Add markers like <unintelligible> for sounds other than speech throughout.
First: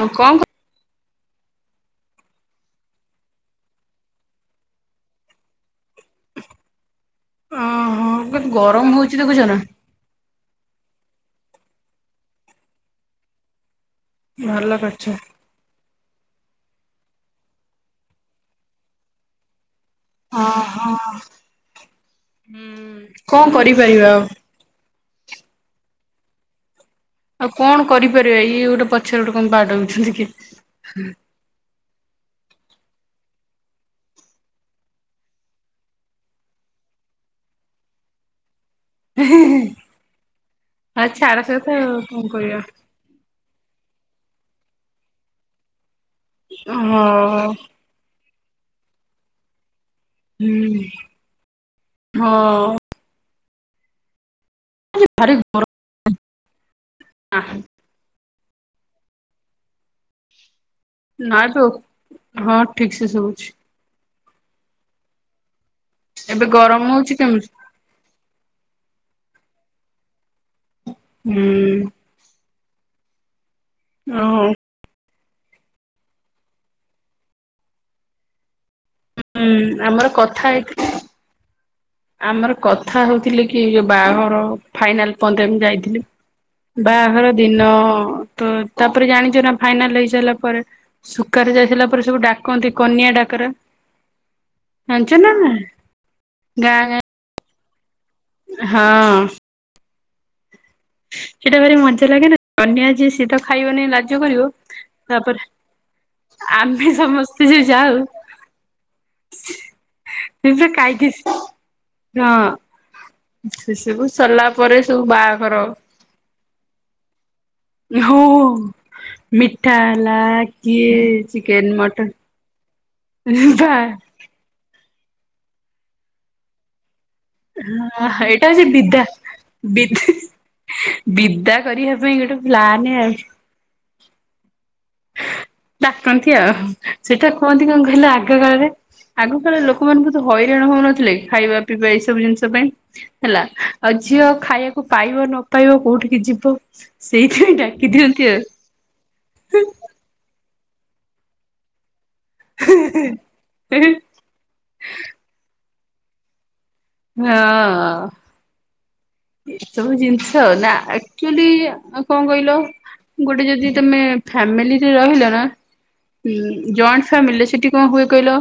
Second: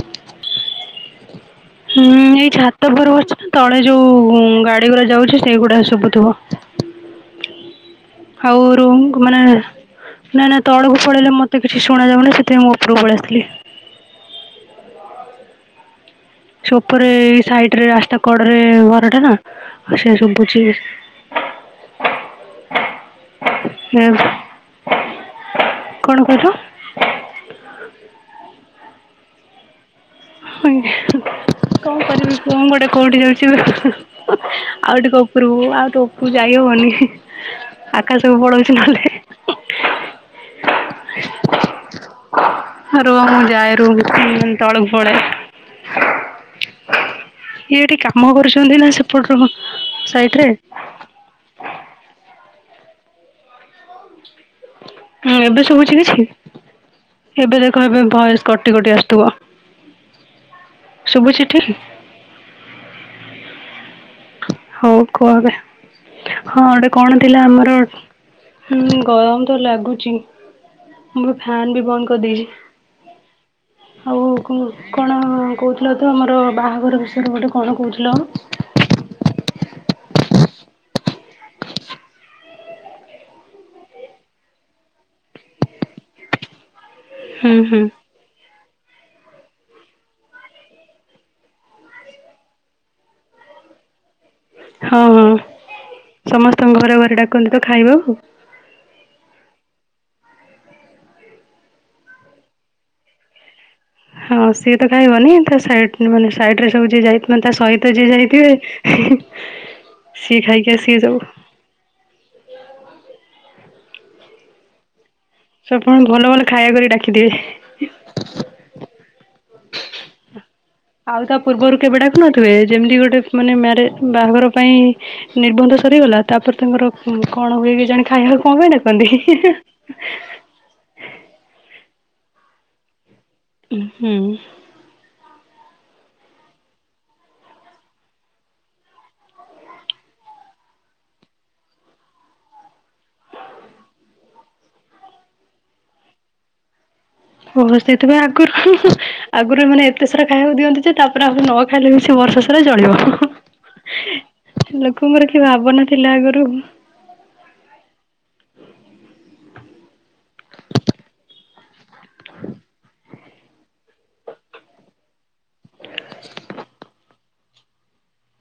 ହଁ କଣ କ ହ ହୁଁ-ଉ-ଉ ଏଇ ଛାତ ଉପରେ ବସିଛି ନା ତଳେ ଯୋଉ-ଉ-ଉ-ଉଁ ଗାଡି ଗୁଡା ଯାଉଛି ସେଇଗୁଡା ଶୁଭୁଥିବ। ଓହୋ କେତେ ଆଉ ଗରମ ରୁମ୍ ହଉଛି ଦେଖୁଛ ମାନେ ନା ନାଇଁ ନାଇଁ ତଳକୁ ପଳେଇଲେ ମତେ କିଛି ଶୁଣା ଯାଉନି ସେଥିପାଇଁ ଉପରକୁ ପଳେଇ ଆସିଥିଲି। ଭଲ କରିଛ। ଛୋପରେ ଏଇ ସାଇଡରେ ରାସ୍ତା କଡରେ-ଏ-ଏ ଘରଟା ନା। ସେସବୁ ବୁଝିବି। ଓହୋ। ହୁଁ କଣ ଏ କରିପାରିବା ଆଉ। କଣ କହିଲ? ଆଉ କଣ କରିପାରିବା ଇଏ ଗୋଟେ ପଛରେ ଗୋଟେ କଣ ବାଡଉଛନ୍ତି କିଏ। ଆଜ୍ଞା କଣ କରିବି ମୁଁ ଗୋଟେ କୋଉଠି ଯାଉଛି। <inaudible> ଆଉ ଟିକେ ଉପରକୁ ଆଉ ଟିକେ ଉପୁ ଯାଇ ହବନି। ଆକାଶକୁ ପଳଉଛି ନହେଲେ ହେଁ-ହେଁ-ହେଁ, ଆଉ ଛାଡ ସେକଥା ଆଉ କଣ କରିବା। ହଁ ରୁହ ମୁଁ ଯାଏ ରୁମକୁ-ଉ-ଉ ତଳକୁ ପଳାଏ। ହଁ। ଇଏ ଏଠି କାମ କରୁଛନ୍ତି ନା ସେପଟରୁ ହଁ। ହୁଁ-ଉ-ଉ ହଁ। ଭାରି ହଁ ଗରମ ଏବେ ଶୁଭୁଛି କିଛି? ଏବେ ଦେଖ ଏବେ ଭୟସ କଟି-କଟି ଆସୁଥୁବ। ନାଁ ତ, ହଁ ଠିକ୍ ସେ ଶୁଭୁଛି। ହଉ କୁହ ଏବେ, ଏବେ ହଁ ଗରମ ଗୋଟେ ହଉଛି କଣ ଥିଲା କେମିତି ଆମର ହୁଁ ଗରମ ତ ଲାଗୁଛି ମୁ ହୁଁ ଫ୍ୟାନ୍ ବି ବନ୍ଦ କରିଦେଇଛି ଆଉ ଓହୋ। କଣ କଣ କହୁଥିଲ ତ ଆମର ବାହାଘର ବିଷୟରେ ଗୋଟେ କଣ କହୁଥିଲ ହୁଁ ଆମର କଥା ହେଇଥି ଆମର କଥା ହଉଥିଲେ କି ବାହାଘର ଫାଇନାଲ୍ ପର୍ଯ୍ୟନ୍ତ ମୁଁ ଯାଇଥିଲି ବାହାଘର ହୁଁ ଦିନ ହୁଁ ତ ତାପରେ ଜାଣିଛ ନା ଫାଇନାଲ ହେଇ ସାରିଲା ପରେ। ସୁଖାରେ ଯାଇ ସାରିଲା ପରେ ସବୁ ଡାକନ୍ତି କନିଆ ଡାକରା ହଁ ଜାଣିଛ ହଁ ନା ନାଇ? ସମସ୍ତଙ୍କ ଘରେ ଘରେ ଡାକନ୍ତି ତ ଖାଇବା ଆଉ। ହଁ। ସେଇଟା ଭାରି ମଜା ଲାଗେନା କନ୍ୟା ଯିଏ ସିଏ ତ ଖାଇବନି ଲାଗ। ହଁ ସିଏ ତ ଖାଇବନି ତା ସାଇଡ୍ ରେ ଆମେ ସବୁ ଯଏ ଯାଇଥିବେ ସମସ୍ତେ ତା ଯୋଉ ଯାଉ ସହିତ ଯିଏ ଯାଇଥିବେ ସିଏ ସେ ପୁରା ଖାଇକି ଆସିବେ କାଇକି ସବୁ। ହଁ ସେ ସବୁ ସରିଲା ପରେ ସବୁ ବାହାଘର। ଆପଣ ଭଲ ଭଲ ଖାଇବା କରି ଡାକି ଦେବେ। ହଁ ମିଠା ହେଲା କିଏ ଚିକେନ ମଟନ୍ ଏ ଯେମିତି ଗୋଟେ ମାନେ ମ୍ୟାରେଜ ବାହାଘର ପାଇଁ ନିର୍ବନ୍ଧ ସରିଗଲା ତାପରେ ତାଙ୍କର। ହୁଁ କଣ ହୁଏ କେଜାଣି ହଁ ଖାଇବାକୁ ଏଇଟା କଣ ହଉଛି ପାଇଁ ବିଦା ଡାକନ୍ତି? ବିଦା ବିଦା କରିବା ପାଇଁ ଗୋଟେ ପ୍ଲାନ ଆଉ। ହୁଁ। ଡାକନ୍ତି ଆଉ ସେଇଟା କୁହନ୍ତି କଣ କହିଲ ଆଗ କାଳ ରେ? ଆଗକାଳେ ଲୋକମାନେ ବୋହୁତ୍ ହଇରାଣ ହଉନଥିଲେ ଖାଇବା ପିଇବା ଏଇ ସବୁ ଜିନିଷ ପାଇଁ। ହେଲା ଆଉ ଝିଅ ଖାଇବାକୁ ପାଇବ ନ ପାଇବ କୋଉଠିକି ଯିବ। ସେଇଥିପାଇଁ ଓ ଡାକି ସେଥିପାଇଁ ଦିଅନ୍ତି ଆଉ ଆଗରୁ। ଆଗରୁ ଏମାନେ ଏତେ ସାରା ଖାଇବାକୁ ଦିଅନ୍ତି ଯେ ତାପରେ ଆଗ ନ ଖାଇଲେ ବି ସେ ବର୍ଷ ସାରା ଚଳିବ ହଁ ଲୋକଙ୍କର କି ଭାବନା ଥିଲା ଆଗରୁ। ହଁ। ଏସବୁ ଜିନିଷ ନା ଆକ୍ଚୁଲି କଣ କହିଲ? ଗୋଟେ ଯଦି ତମେ ଫ୍ୟାମିଲିରେ ରହିଲ ନା ଜଏଣ୍ଟ ଫ୍ୟାମିଲୀ ସେଠି କଣ ହୁଏ କହିଲ।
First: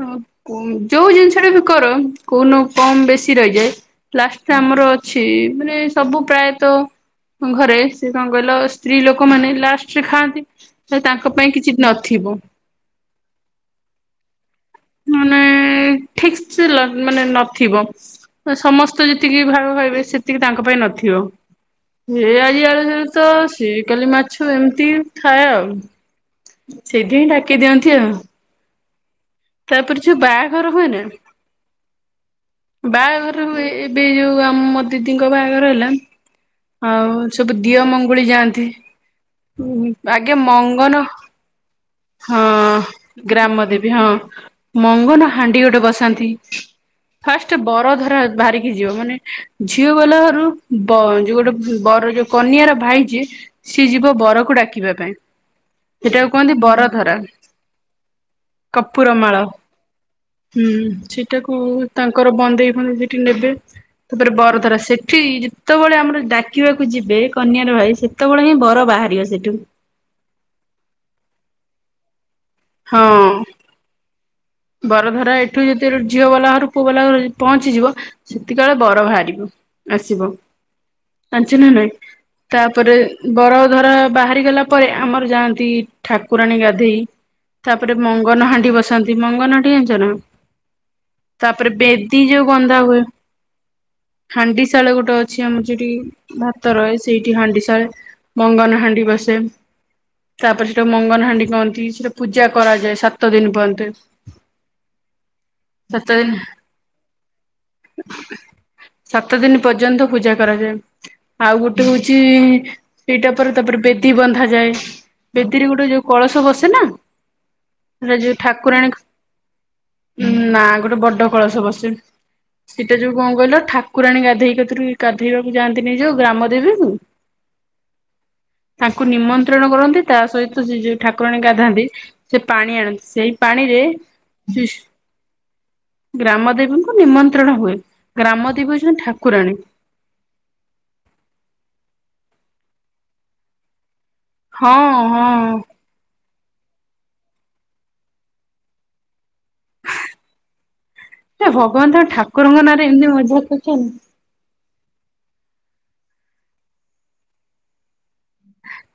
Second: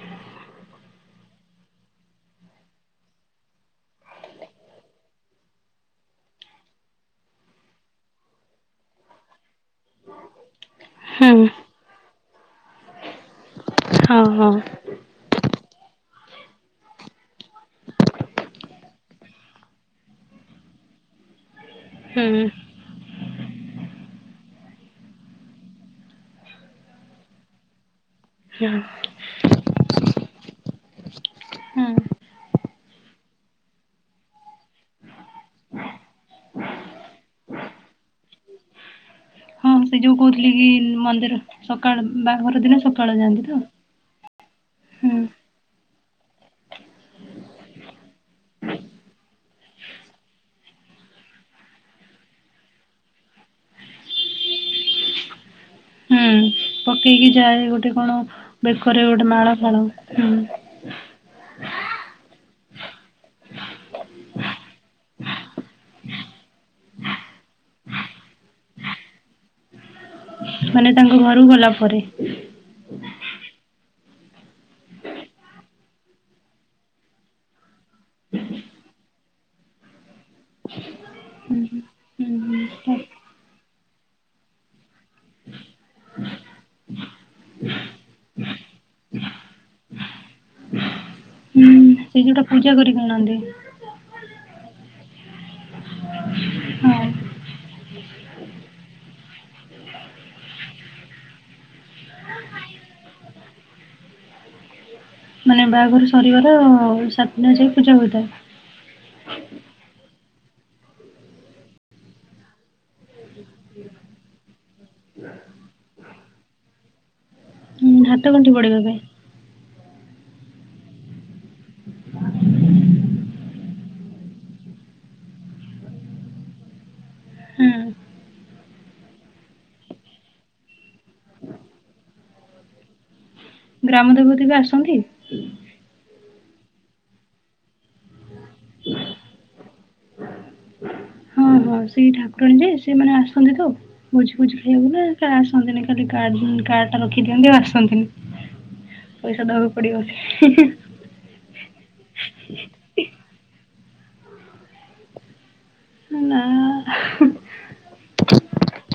ହଁ ଯୋଉ ଜିନିଷ ଟା ବି କର କୋଉନୁ କମ୍ ବେଶୀ ରହିଯାଏ। ଲାଷ୍ଟ ଆମର ଅଛି ମାନେ ସବୁ ପ୍ରାୟତଃ। ଘରେ ସେ କଣ କହିଲ ସ୍ତ୍ରୀ ଲୋକମାନେ ଲାଷ୍ଟରେ ଖାଆନ୍ତି। ତ ତାଙ୍କ ହୁଁ ପାଇଁ କିଛି ନଥିବ। ହଁ ହଁ। ମାନେ ଠିକ୍ ସ୍ଚ ଲ୍ ମାନେ ନଥିବ। ସମସ୍ତେ ଯେତିକି ଭାଗ ଖାଇବେ ସେତିକି ତାଙ୍କ ପାଇଁ ନଥିବ। ଏ ହୁଁ। ଆଜି ଆଳୁ ଜୁଳ ତ ସ କାଲି ମାଛ ଏମିତି ଥାଏ ଆଉ। ସେଇଥି ପାଇଁ ଡାକି ଦିଅନ୍ତି ଆଉ। ହଁ ତାପରେ ଯୋଉ ବାହାଘର ହୁଏ ନା। ହୁଁ ବାହାଘର ହୁଏ ଏବେ ଯୋଉ ଆମ ଦିଦିଙ୍କ ବାହାଘର ହେଲା। ହଁ ସବୁ ଦିଅ ମଙ୍ଗୁଳି ଯାଆନ୍ତି। ହଁ ସେ ଯୋଉ ଆଗେ କହୁଥିଲି କି ମଙ୍ଗନ ମନ୍ଦିର ସକାଳ ହଁ ବାହାଘର ଦିନ ସକାଳ ଯାଆନ୍ତି ତ? ଗ୍ରାମଦେବୀ ହଁ। ହୁଁ ମଙ୍ଗନ ହାଣ୍ଡି ଗୋଟେ ବସାନ୍ତି। ଫାଷ୍ଟ ବର ଧର ବାହାରିକି ଯିବ ମାନେ ଝିଅ ବାଲା ଘରୁ ଯୋଉ ଗୋଟେ ବର ଯୋଉ କନିଆର ଭାଇ ଯିଏ ସିଏ ଯିବ ବରକୁ ଡାକିବା ପାଇଁ। ହୁଁ ସେଟାକୁ କୁହନ୍ତି ବରଧରା ପକେଇକି ଯାଏ ଗୋଟେ କଣ ବେକରେ ଗୋଟେ ମାଳ ଫାଳ। ହୁଁ ସେଇଟାକୁ ତାଙ୍କର ବନ୍ଦେଇ ଫନ୍ଦେଇ ସେଠି ନେବେ ତାପରେ ବରଧରା ସେଠି ଯେତେବେଳେ ଆମର ଡାକିବାକୁ ଯିବେ କନ୍ୟାର ଭାଇ ସେତେବେଳେ ହିଁ ବର ବାହାରିବ ସେଠୁ। ମାନେ ତାଙ୍କ ଘରୁକୁ ଗଲା ପରେ। ହଁ। ବର ଧରା ଏଠୁ ଯଦି ଝିଅ ବାଲାଘର ପୁଅ ବାଲାଘରୁ ପହଞ୍ଚିଯିବ ସେତିକଳେ ବର ବାହାରିବ। ଆସିବ ଜାଣିଛ ନା ନାହିଁ? ହୁଁ ତାପରେ ହୁଁ ବର ଧରା ବାହାରି ଗଲା ପରେ ଆମର ଯାଆନ୍ତି ଠାକୁରାଣୀ ଗାଧେଇ ତାପରେ ମଙ୍ଗନ ହାଣ୍ଡି ବସାନ୍ତି। ମଙ୍ଗନ ଟି ଯାଣିଚନା ତାପରେ ହୁଁ ସେ ବେଦୀ ଯୋଉଟା ଯୋଉ ପୂଜା ଗନ୍ଧା ହୁଏ। କରିକି ଆଣନ୍ତି ହାଣ୍ଡି ଶାଳ ଗୋଟେ ଅ ଅଛି ଆମର ଯଉଠି ଭାତ ହଁ ରହେ ସେଇଠି ହାଣ୍ଡି ସଳେ ମଙ୍ଗନ ହାଣ୍ଡି ବସେ। ତାପରେ ସେଠା ମଙ୍ଗନହାଣ୍ଡି କହନ୍ତି ସେଟା ପୂଜା କରାଯାଏ ସାତ ଦିନ ପର୍ଯ୍ୟନ୍ତ। ମାନେ ବାହାଘର ସାତ ଦିନ ଶରିବାର ସାତଟା ଯାଇଏ ପୂଜା ହୋଇଥାଏ। ସାତ ଦିନ ପର୍ଯ୍ୟନ୍ତ ପୂଜା କରାଯାଏ। ଆଉ ଗୋଟେ ହଉଛି ସେଇଟା ପରେ ତାପରେ ବେଦି ବନ୍ଧାଯାଏ। ବେଦିରେ ଗୋଟେ ଯୋଉ କଳସ ବସେ ନା ହୁଁ ସେଟ ହାତ ଯୋଉ ଗଣ୍ଠି ପଡିବା ଠାକୁରାଣୀ ପାଇଁ ନା ଗୋଟେ ବଡ କଳସ ବସେ। ସେଟା ଯୋଉ କଣ କହିଲ ଠାକୁରାଣୀ ଗାଧେଇକତିରୁ ଗାଧେଇବାକୁ ଯାଆନ୍ତିନି ଯୋଉ ଗ୍ରାମ ଦେବୀକୁ ହୁଁ ତାଙ୍କୁ ନିମନ୍ତ୍ରଣ କରନ୍ତି ତା ସହିତ ସେ ଯୋଉ ଠାକୁରାଣୀ ଗାଧାନ୍ତି। ସେ ପାଣି ଆଣନ୍ତି ସେଇ ପାଣିରେ କେବେ ଆସନ୍ତି। ଗ୍ରାମ ଦେବୀଙ୍କୁ ନିମନ୍ତ୍ରଣ ହୁଏ ଗ୍ରାମ ଦେବୀ ଜଣେ ଠାକୁରାଣୀ। ଆଉ ସେଇ ଠାକୁରାଣୀ ଯେ ସେମାନେ ଆସନ୍ତି ତ ଭୋଜି ଫୋଜି ହଁ ହଁ ଖାଇବାକୁନା ଆସନ୍ତି ନି? ଖାଲି କାର୍ କାର୍ଡ ଟା ରଖି ଦିଅନ୍ତି ଆଉ ଆସନ୍ତିନି ପଇସା ଦବାକୁ ପଡିବ। ହେ ଭଗବାନ ତମେ ଠାକୁରଙ୍କ ନାଁରେ ଏମିତି ମଜା କରୁଚନ୍ତି। ନା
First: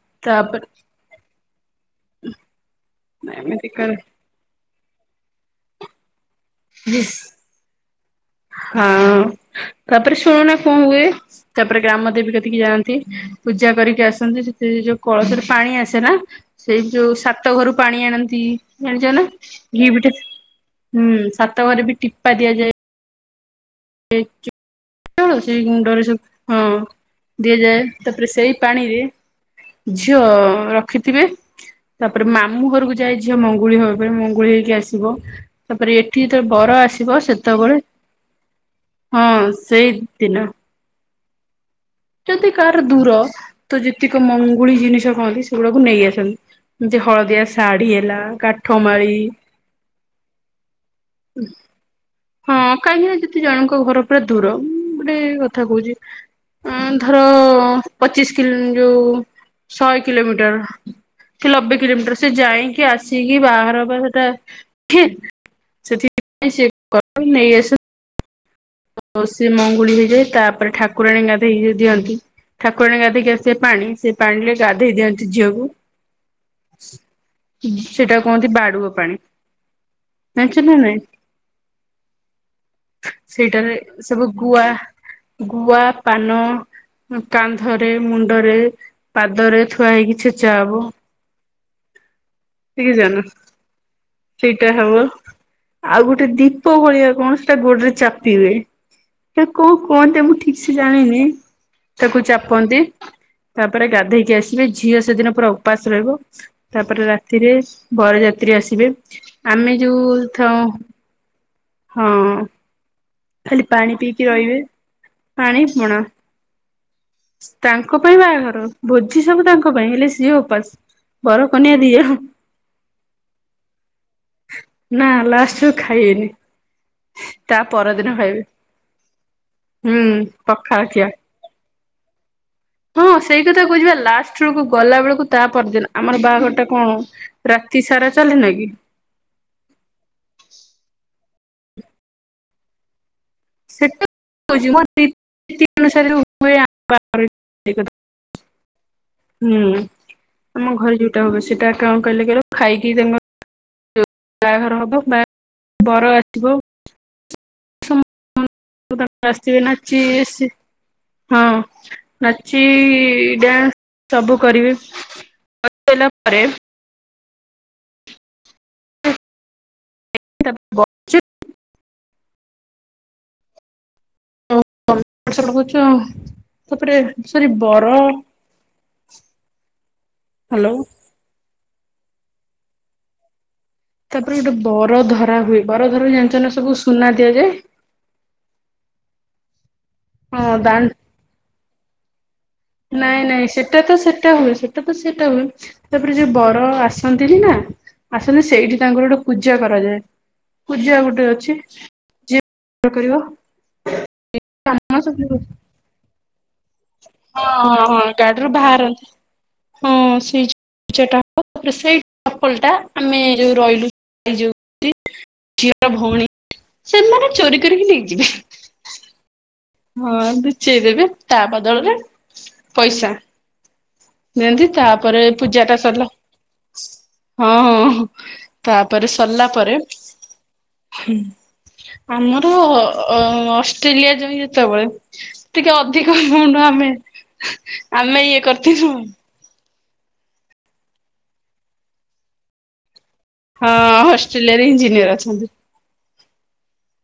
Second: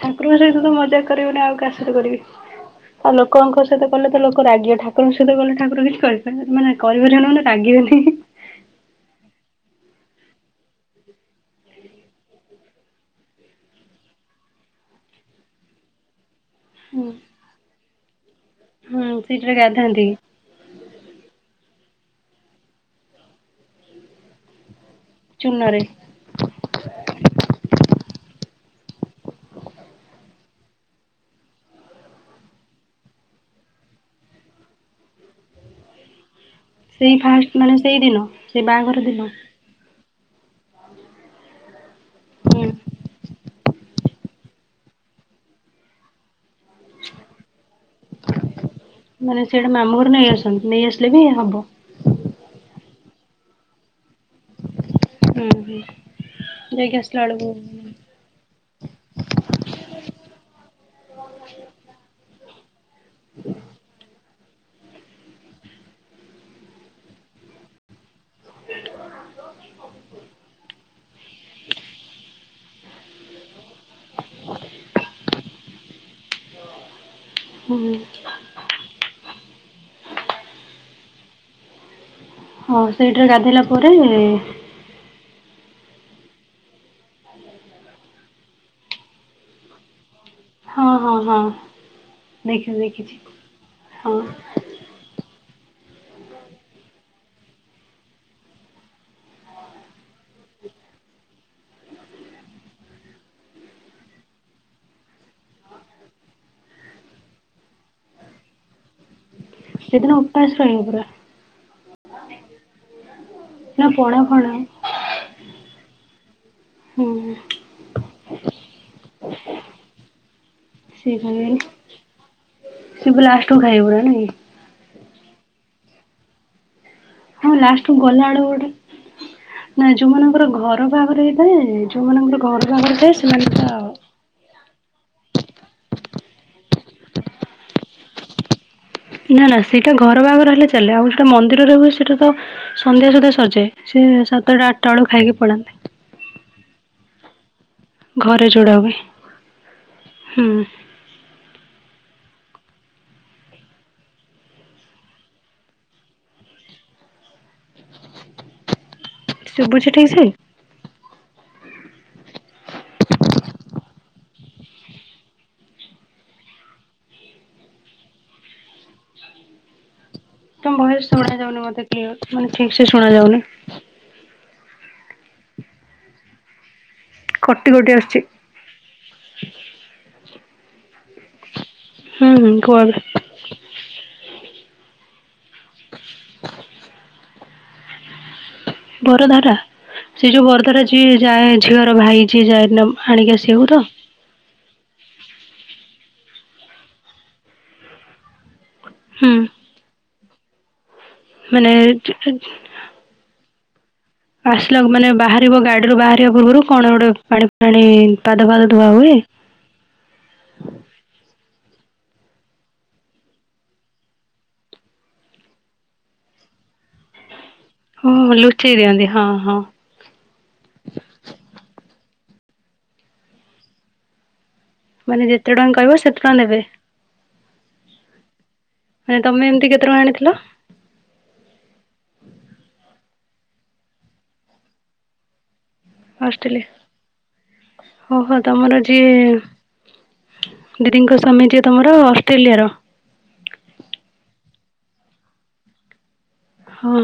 ଠାକୁରଙ୍କ ସହିତ ତାପରେ ତ ମଜା କରିବୁନି ଆଉ କାହା ସହିତ କରିବି ଆଉ ଲୋକଙ୍କ ଏମିତି ସହିତ କରେ କଲେ ତ ଲୋକ ରାଗିବେ ଠାକୁର କଣ ଦୋଷ କଲ ଠାକୁର କିଛି କରିପାରିବେ ମାନେ କରିବେନି ମାନେ ରାଗିବେନି। ହଁ ତାପରେ ଶୁଣୁନା କଣ ହୁଏ ତାପରେ ଗ୍ରାମ ଦେବୀ କତିକି ଯାଆନ୍ତି। ପୂଜା କରିକି ଆସନ୍ତି ସେ ଯୋଉ କଳସରେ ପାଣି ଆସେ ନାଁ ସେଇ ହୁଁ। ଯୋଉ ସାତ ଘରୁ ପାଣି ଆଣନ୍ତି ହୁଁ ଜାଣିଚନା ସେଇଥିରେ ଘି ଗାଧାନ୍ତି ପିଠା ବି ହୁଁ ସାତ ଘରେ ବି ଟିପା ଦିଆଯାଏ। ଏଚ ହଁ ସେଇ ଚୂନରେ ମୁଣ୍ଡରେ ସବୁ ହଁ ଦିଆଯାଏ ତାପରେ ସେଇ ପାଣିରେ ଝିଅ ରଖିଥିବେ। ତାପରେ ମାମୁଁ ଘରକୁ ଯାଏ ଝିଅ ମଙ୍ଗୁଳି ହବା ପାଇଁ ମଙ୍ଗୁଳି ହେଇକି ଆସିବ। ତାପରେ ଏଠି ତ ବର ଆ ସେଇ ଫାଷ୍ଟ ମାନେ ସେଇଦିନ ସେ ବାହାଘର ହଁ ଦିନ ସେଇ ଦିନ। ଯଦି ହୁଁ କାହାର ଦୂର ତ ଯେତିକି ମଙ୍ଗୁଳି ଜିନିଷ କୁହନ୍ତି ସେଗୁଡାକୁ ନେଇ ଆସନ୍ତି। ଏମିତି ହଳଦିଆ ଶାଢୀ ହେଲା କାଠ ମାଳି ମାନେ ସେଇଟା ମାମୁଁ ଘରୁ ନେଇ ଆସନ୍ତି ନେଇ ଆସିଲେ ବି ହବ। ହଁ କାହିଁକିନା ଯଦି ଜଣଙ୍କ ଘର ପୁରା ଦୂର। ଗୋଟେ ହୁଁ କଥା ହୁଁ କହୁଛି। ଯାଇକି ଅ ଆସିଲା ଧର ବେଳକୁ ପଚିଶ କିଲୋ ଯୋଉ ଶହେ କିଲୋମିଟର। କି ନବେ କିଲୋମିଟର ସେ ଯାଇକି ଆସିକି ବାହାର ବା ସେଟା ଠିକ ସେଥିପାଇଁ ସେ କ <inaudible> ନେଇଆସ <unintelligible> ସିଏ ମଙ୍ଗୁଳି ହେଇଯାଏ। ତାପରେ ଠାକୁରାଣୀ ଗାଧଇକି ଦିଅନ୍ତି। ଠାକୁରାଣି ଗାଧେଇକି ଆସିବେ ପାଣି ସେ ପାଣିରେ ଗାଧେଇ ଦିଅନ୍ତି ଝିଅକୁ ହୁଁ ସେଟା କୁହନ୍ତି ବାଡୁଅ ପାଣି ଯାଣିଚକି ନାଇଁ? ହଁ ସେଇଟା ସେଇଟାରେ ସବୁ ଗୁଆ ଗୁଆ ପାନ। କାନ୍ଧରେ ମୁଣ୍ଡରେ ପାଦରେ ଥୁଆ ହେଇକି ଛେଚା ହବ। ହଁ ହଁ ଦେଖିଚି ଦେଖିଚି ହଁ। ଆଉ ଆଉ ଗୋଟେ ଦୀପ ଭଳିଆ କଣ ସେଟା ଗୋଡରେ ଚାପ ପି ହୁଏ ସେ କଣ କୁହନ୍ତେ ମୁଁ ଠିକ ସେ ଜାଣିନି। ତାକୁ ଚାପନ୍ତି ତାପରେ ଗାଧେଇକି ଆସିବେ ଝିଅ ସେଦିନ ପୁରା ଉପାସ ରହିବ। ତାପରେ ରାତିରେ ବରଯାତ୍ରୀ ଆସିବେ। ଆମେ ସେଦିନ ଯୋଉ ଉପାସ ଥାଉ ରହିବ ପୁରା ହଁ। ଖାଲି ନା ପାଣି ପଣା ପିଇକି ଫଣା ରୋହିବେ ପାଣି ପଣା ହୁଁ। ତାଙ୍କ ପାଇଁ ବାହାଘର ଭୋଜି ସବୁ ତାଙ୍କ ପାଇଁ ହେଲେ ସିଏ ଉପାସ। ବର କନ୍ୟା ଦିଅ। ରା ଲାଷ୍ଟକୁ ଖାଇବୁ ନା ନାଇଁ। ନା ଲାଷ୍ଟକୁ ଖାଇବେନି। ହଁ ତା ଲାଷ୍ଟକୁ ପରଦିନ ଗଲା ଖାଇବେ। ଆଡକୁ ଗୋଟେ ନା ହୁଁ ଯୋଉମାନଙ୍କର ପଖାଳ ଘର ଖିଆ। ବାହାଘର ହେଇଥାଏ ଯୋଉମାନଙ୍କର ଘର ବାହାଘର ହେଇଥାଏ ସେମାନେ କହୁଛିବା ଲାଷ୍ଟ ବେଳକୁ ଗଲା ବେଳକୁ ତା ପରଦିନ ଆମର ବାହାଘରଟା କଣ ରାତି ସାରା ଚାଲେ ନା କି? ନା ନା ସେଇଟା ଘର ବାହାଘର ହେଲେ ଚାଲେ ଆଉ ଏଇଟା ମନ୍ଦିରରେ ହୁଏ ସେଇଟା ତ ସନ୍ଧ୍ୟା ସୁଦ୍ଧା ସରିଯାଏ ସେଟା ସେ କହୁଛି ସାତଟା ମୋ ଆଠଟା ବେଳକୁ ଖାଇକି ରୀତି ପଳାନ୍ତି। <inaudible> <inaudible> ହୁଁ ଘରେ ଯୋଉଟା ହୁଏ ହୁଁ ଆମ ଘରେ ଯୋଉ। ତ ସେଟା କଣ କହିଲେ କହିଲେ ଖାଇକି ତାଙ୍କ- ବାହାଘର ହବ ବାହାଘ ବର ଆସିବ <unintelligible> <unintelligible> ଆସ୍ ବି ଶୁଭୁଛି ଠିକ ସେ? ନାଛିି ହଁ ନାଚି ଡ୍ୟାନ୍ସ ସବୁ କରିବେ। ପରେ- <unintelligible> ତମ ଭୟସ ତାପରେ ଶୁଣ ଯାଉନି ମତେ କ୍ଲିୟର ମାନେ ଠିକ ସେ ଶୁଣାଯାଉନି। <inaudible> ତାପରେ ସରି କଟି କଟି ବର- ଆସୁଛି। ହ୍ୟାଲୋ! ହୁଁ କୁହନ୍ତୁ। ତାପରେ ଗୋଟେ ବର ଧରା ହୁଏ। ବରଧରା ଜାଣିଛନ ସବୁ ସୁନା ଦିଆଯାଏ। ବରଧାରା ସେ ହଁ ଯୋଉ ଦା ବରଧାରା ଯିଏ ଯାହା ଝିଅର ଭାଇ ଯିଏ ଯାଏ ନାଇଁ ଆଣିକି ନାଇଁ ଆସିବାକୁ ସେଟା ତ ସେଟା ହୁଏ ସେ ଟା ତ ସେଇଟା ହୁଏ ତାପରେ ଯୋଉ ବର ଆସନ୍ତିନି ନା ଆସନ୍ତି ସେଇଠି ତାଙ୍କର ଗୋଟେ ହୁଁ ପୂଜା କରାଯାଏ ପୂଜା ଗୋଟେ ଅଛି ମାନେ ଯେ କଣ କରିବ? ଆସିଲା କାମ ମାନେ ସବୁ ହଁ ବାହାରିବ ଗାଡିରୁୁ ବାହାରିବା ପୂର୍ବରୁ କଣ ଗୋଟେ ପାଣି, ଫାଣି ହଁ ହଁ ଗାଡିରୁ ପାଦ, ଫାଦ ଧୁଆ ହୁଏ? ହଁ ସେଇ- ଟା ତାପରେ ସେଇ ଚପଲ ଟା ଆମେ ଯୋଉ ରହିଲୁଉ- <unintelligible> ଝିଅର ଭଉଣୀ, ସେମାନେ ଚୋରି କରିକି ହଁ ନେଇଯିବେ। ଲୁଚେଇ ଦିଅନ୍ତି, ହଁ ହଁ। ହଁ ଲୁଚେଇ ଦେବେ ତା ବଦଳରେ ପଇସା। ଯେମତି ତାପରେ ମାନେ ଯେତେ ଟଙ୍କା ପୂଜାଟା କହିବ ସେତେ ଟଙ୍କା ଦେବେ ସରିଲା ହଁ ହଁ। ତାପରେ ମାନେ ତମେ ସରିଲା ଏମିତି ପରେ, କେତେ ଟଙ୍କା ଆଣିଥିଲ ହୁଁ। ଆମର ଅ ଅଷ୍ଟ୍ରେଲିଆ ଯଇଁ ଯେତେବେଳେ ଟିକେ କଉନୁ ଅଷ୍ଟ୍ରେଲିଆ? ଆମେ ଆମେ ଓହୋ ଇଏ କରି- <unintelligible> ତମର ଯିଏ ଦିଦିଙ୍କ ସ୍ୱାମୀ ଟିଏ ତମର ଅଷ୍ଟ୍ରେଲିଆର? ହଁ, ହଷ୍ଟ୍ରେଲିଆ ରେ ଇଞ୍ଜିନିୟର ଅଛନ୍ତି। ହଁ,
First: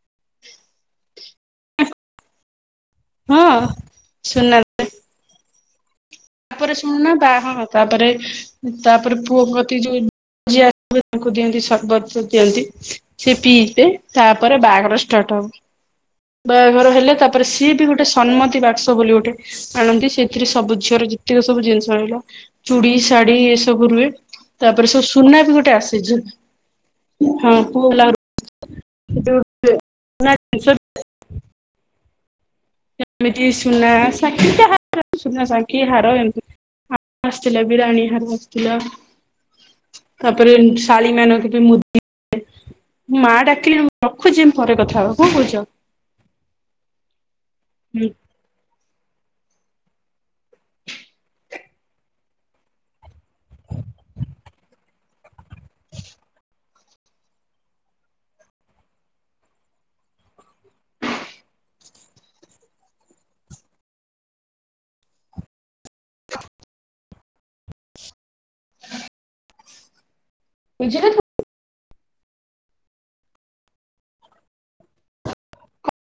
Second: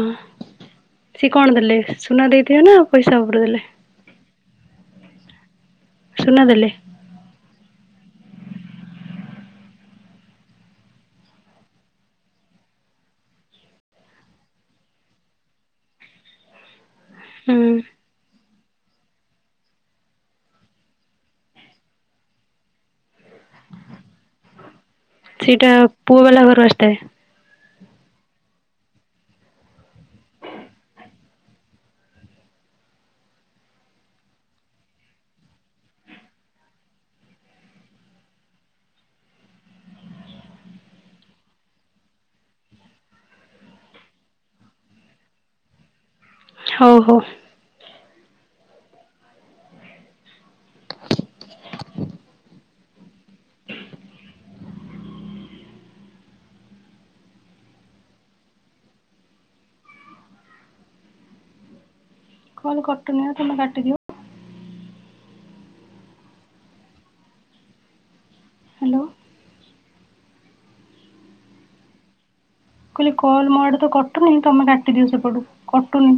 ସିଏ କଣ ଦେଲେ ସୁନା ଦେଇଥିଲେ ନା ପଇସା ଉପରେ ଦେଲେ? ସୁୂନା। ସୁନା ଦେଲେ? ତାପରେ ସୁନା ବା ହଁ ତାପରେ ତାପରେ ପୁଅ ପ୍ରତି ଯୋଉ ଝିଅ ତାଙ୍କୁ ଦିଅନ୍ତି ସର୍ବତ ଦିଅନ୍ତି। ସେ ପିଇବେ ତାପରେ ବାହାଘର ଷ୍ଟାର୍ଟ ହବ। ବାହାଘର ହେଲେ ତାପରେ ତାପରେ ହୁଁ ସିଏ ବି ଗୋଟେ ସମ୍ନ୍ମତି ବାକ୍ସ ବୋଲି ଗୋଟେ ଆଣନ୍ତି। ସେଥିରେ ସବୁ ଝିଅର ପ୍ରକ ସବୁ ଜିନିଷ ରହିଲା ଚୁଡି, ଶାଢୀ ଏ ସବୁ ରୁହେ ତାପରେ ସବ ସୁନାବି ସେଇଟା ଗୋଟେ ଆଶୁଚି। ପୁଅ ବାଲା ଘରୁ ଆସିଥାଏ ହଁ କୁଲ୍ଲା ଯଂ ଯଏଁ ଜର <unintelligible> ଏମିତି ସୁନା ସାନଖି ଯାହା ବି ହଉ ହାର ଫାର ସୁନାସାନଖି ହାର ଏମୀତି ଆସିଥିଲା ବି ରାଣୀ ହାର ଆସିଥିଲା। ତାପରେ ଶାଳି ମାନଙ୍କୁବି ମୁଦି ମାଆ ଡାକିଲେ ମୁଁ ରଖୁଛି ପରେ କଥା ହବା। କଣ କହୁଚ? ହଉ, ହଉ। ହୁଁ। ଟ୍ରାକୁହୁଁ କଲ୍ କଟୁନିମ ତମେ କାଟିଦିଅ। ହ୍ୟାଲୋ। ବୁଝିଲୁ ତୁ? ମୁଁ କହିଲି କଲ୍ ମୋ ଆଡୁ ତ କଟୁନି। ତମେ କାଟିଦିଅ ସେପଟୁ, କଟୁନି।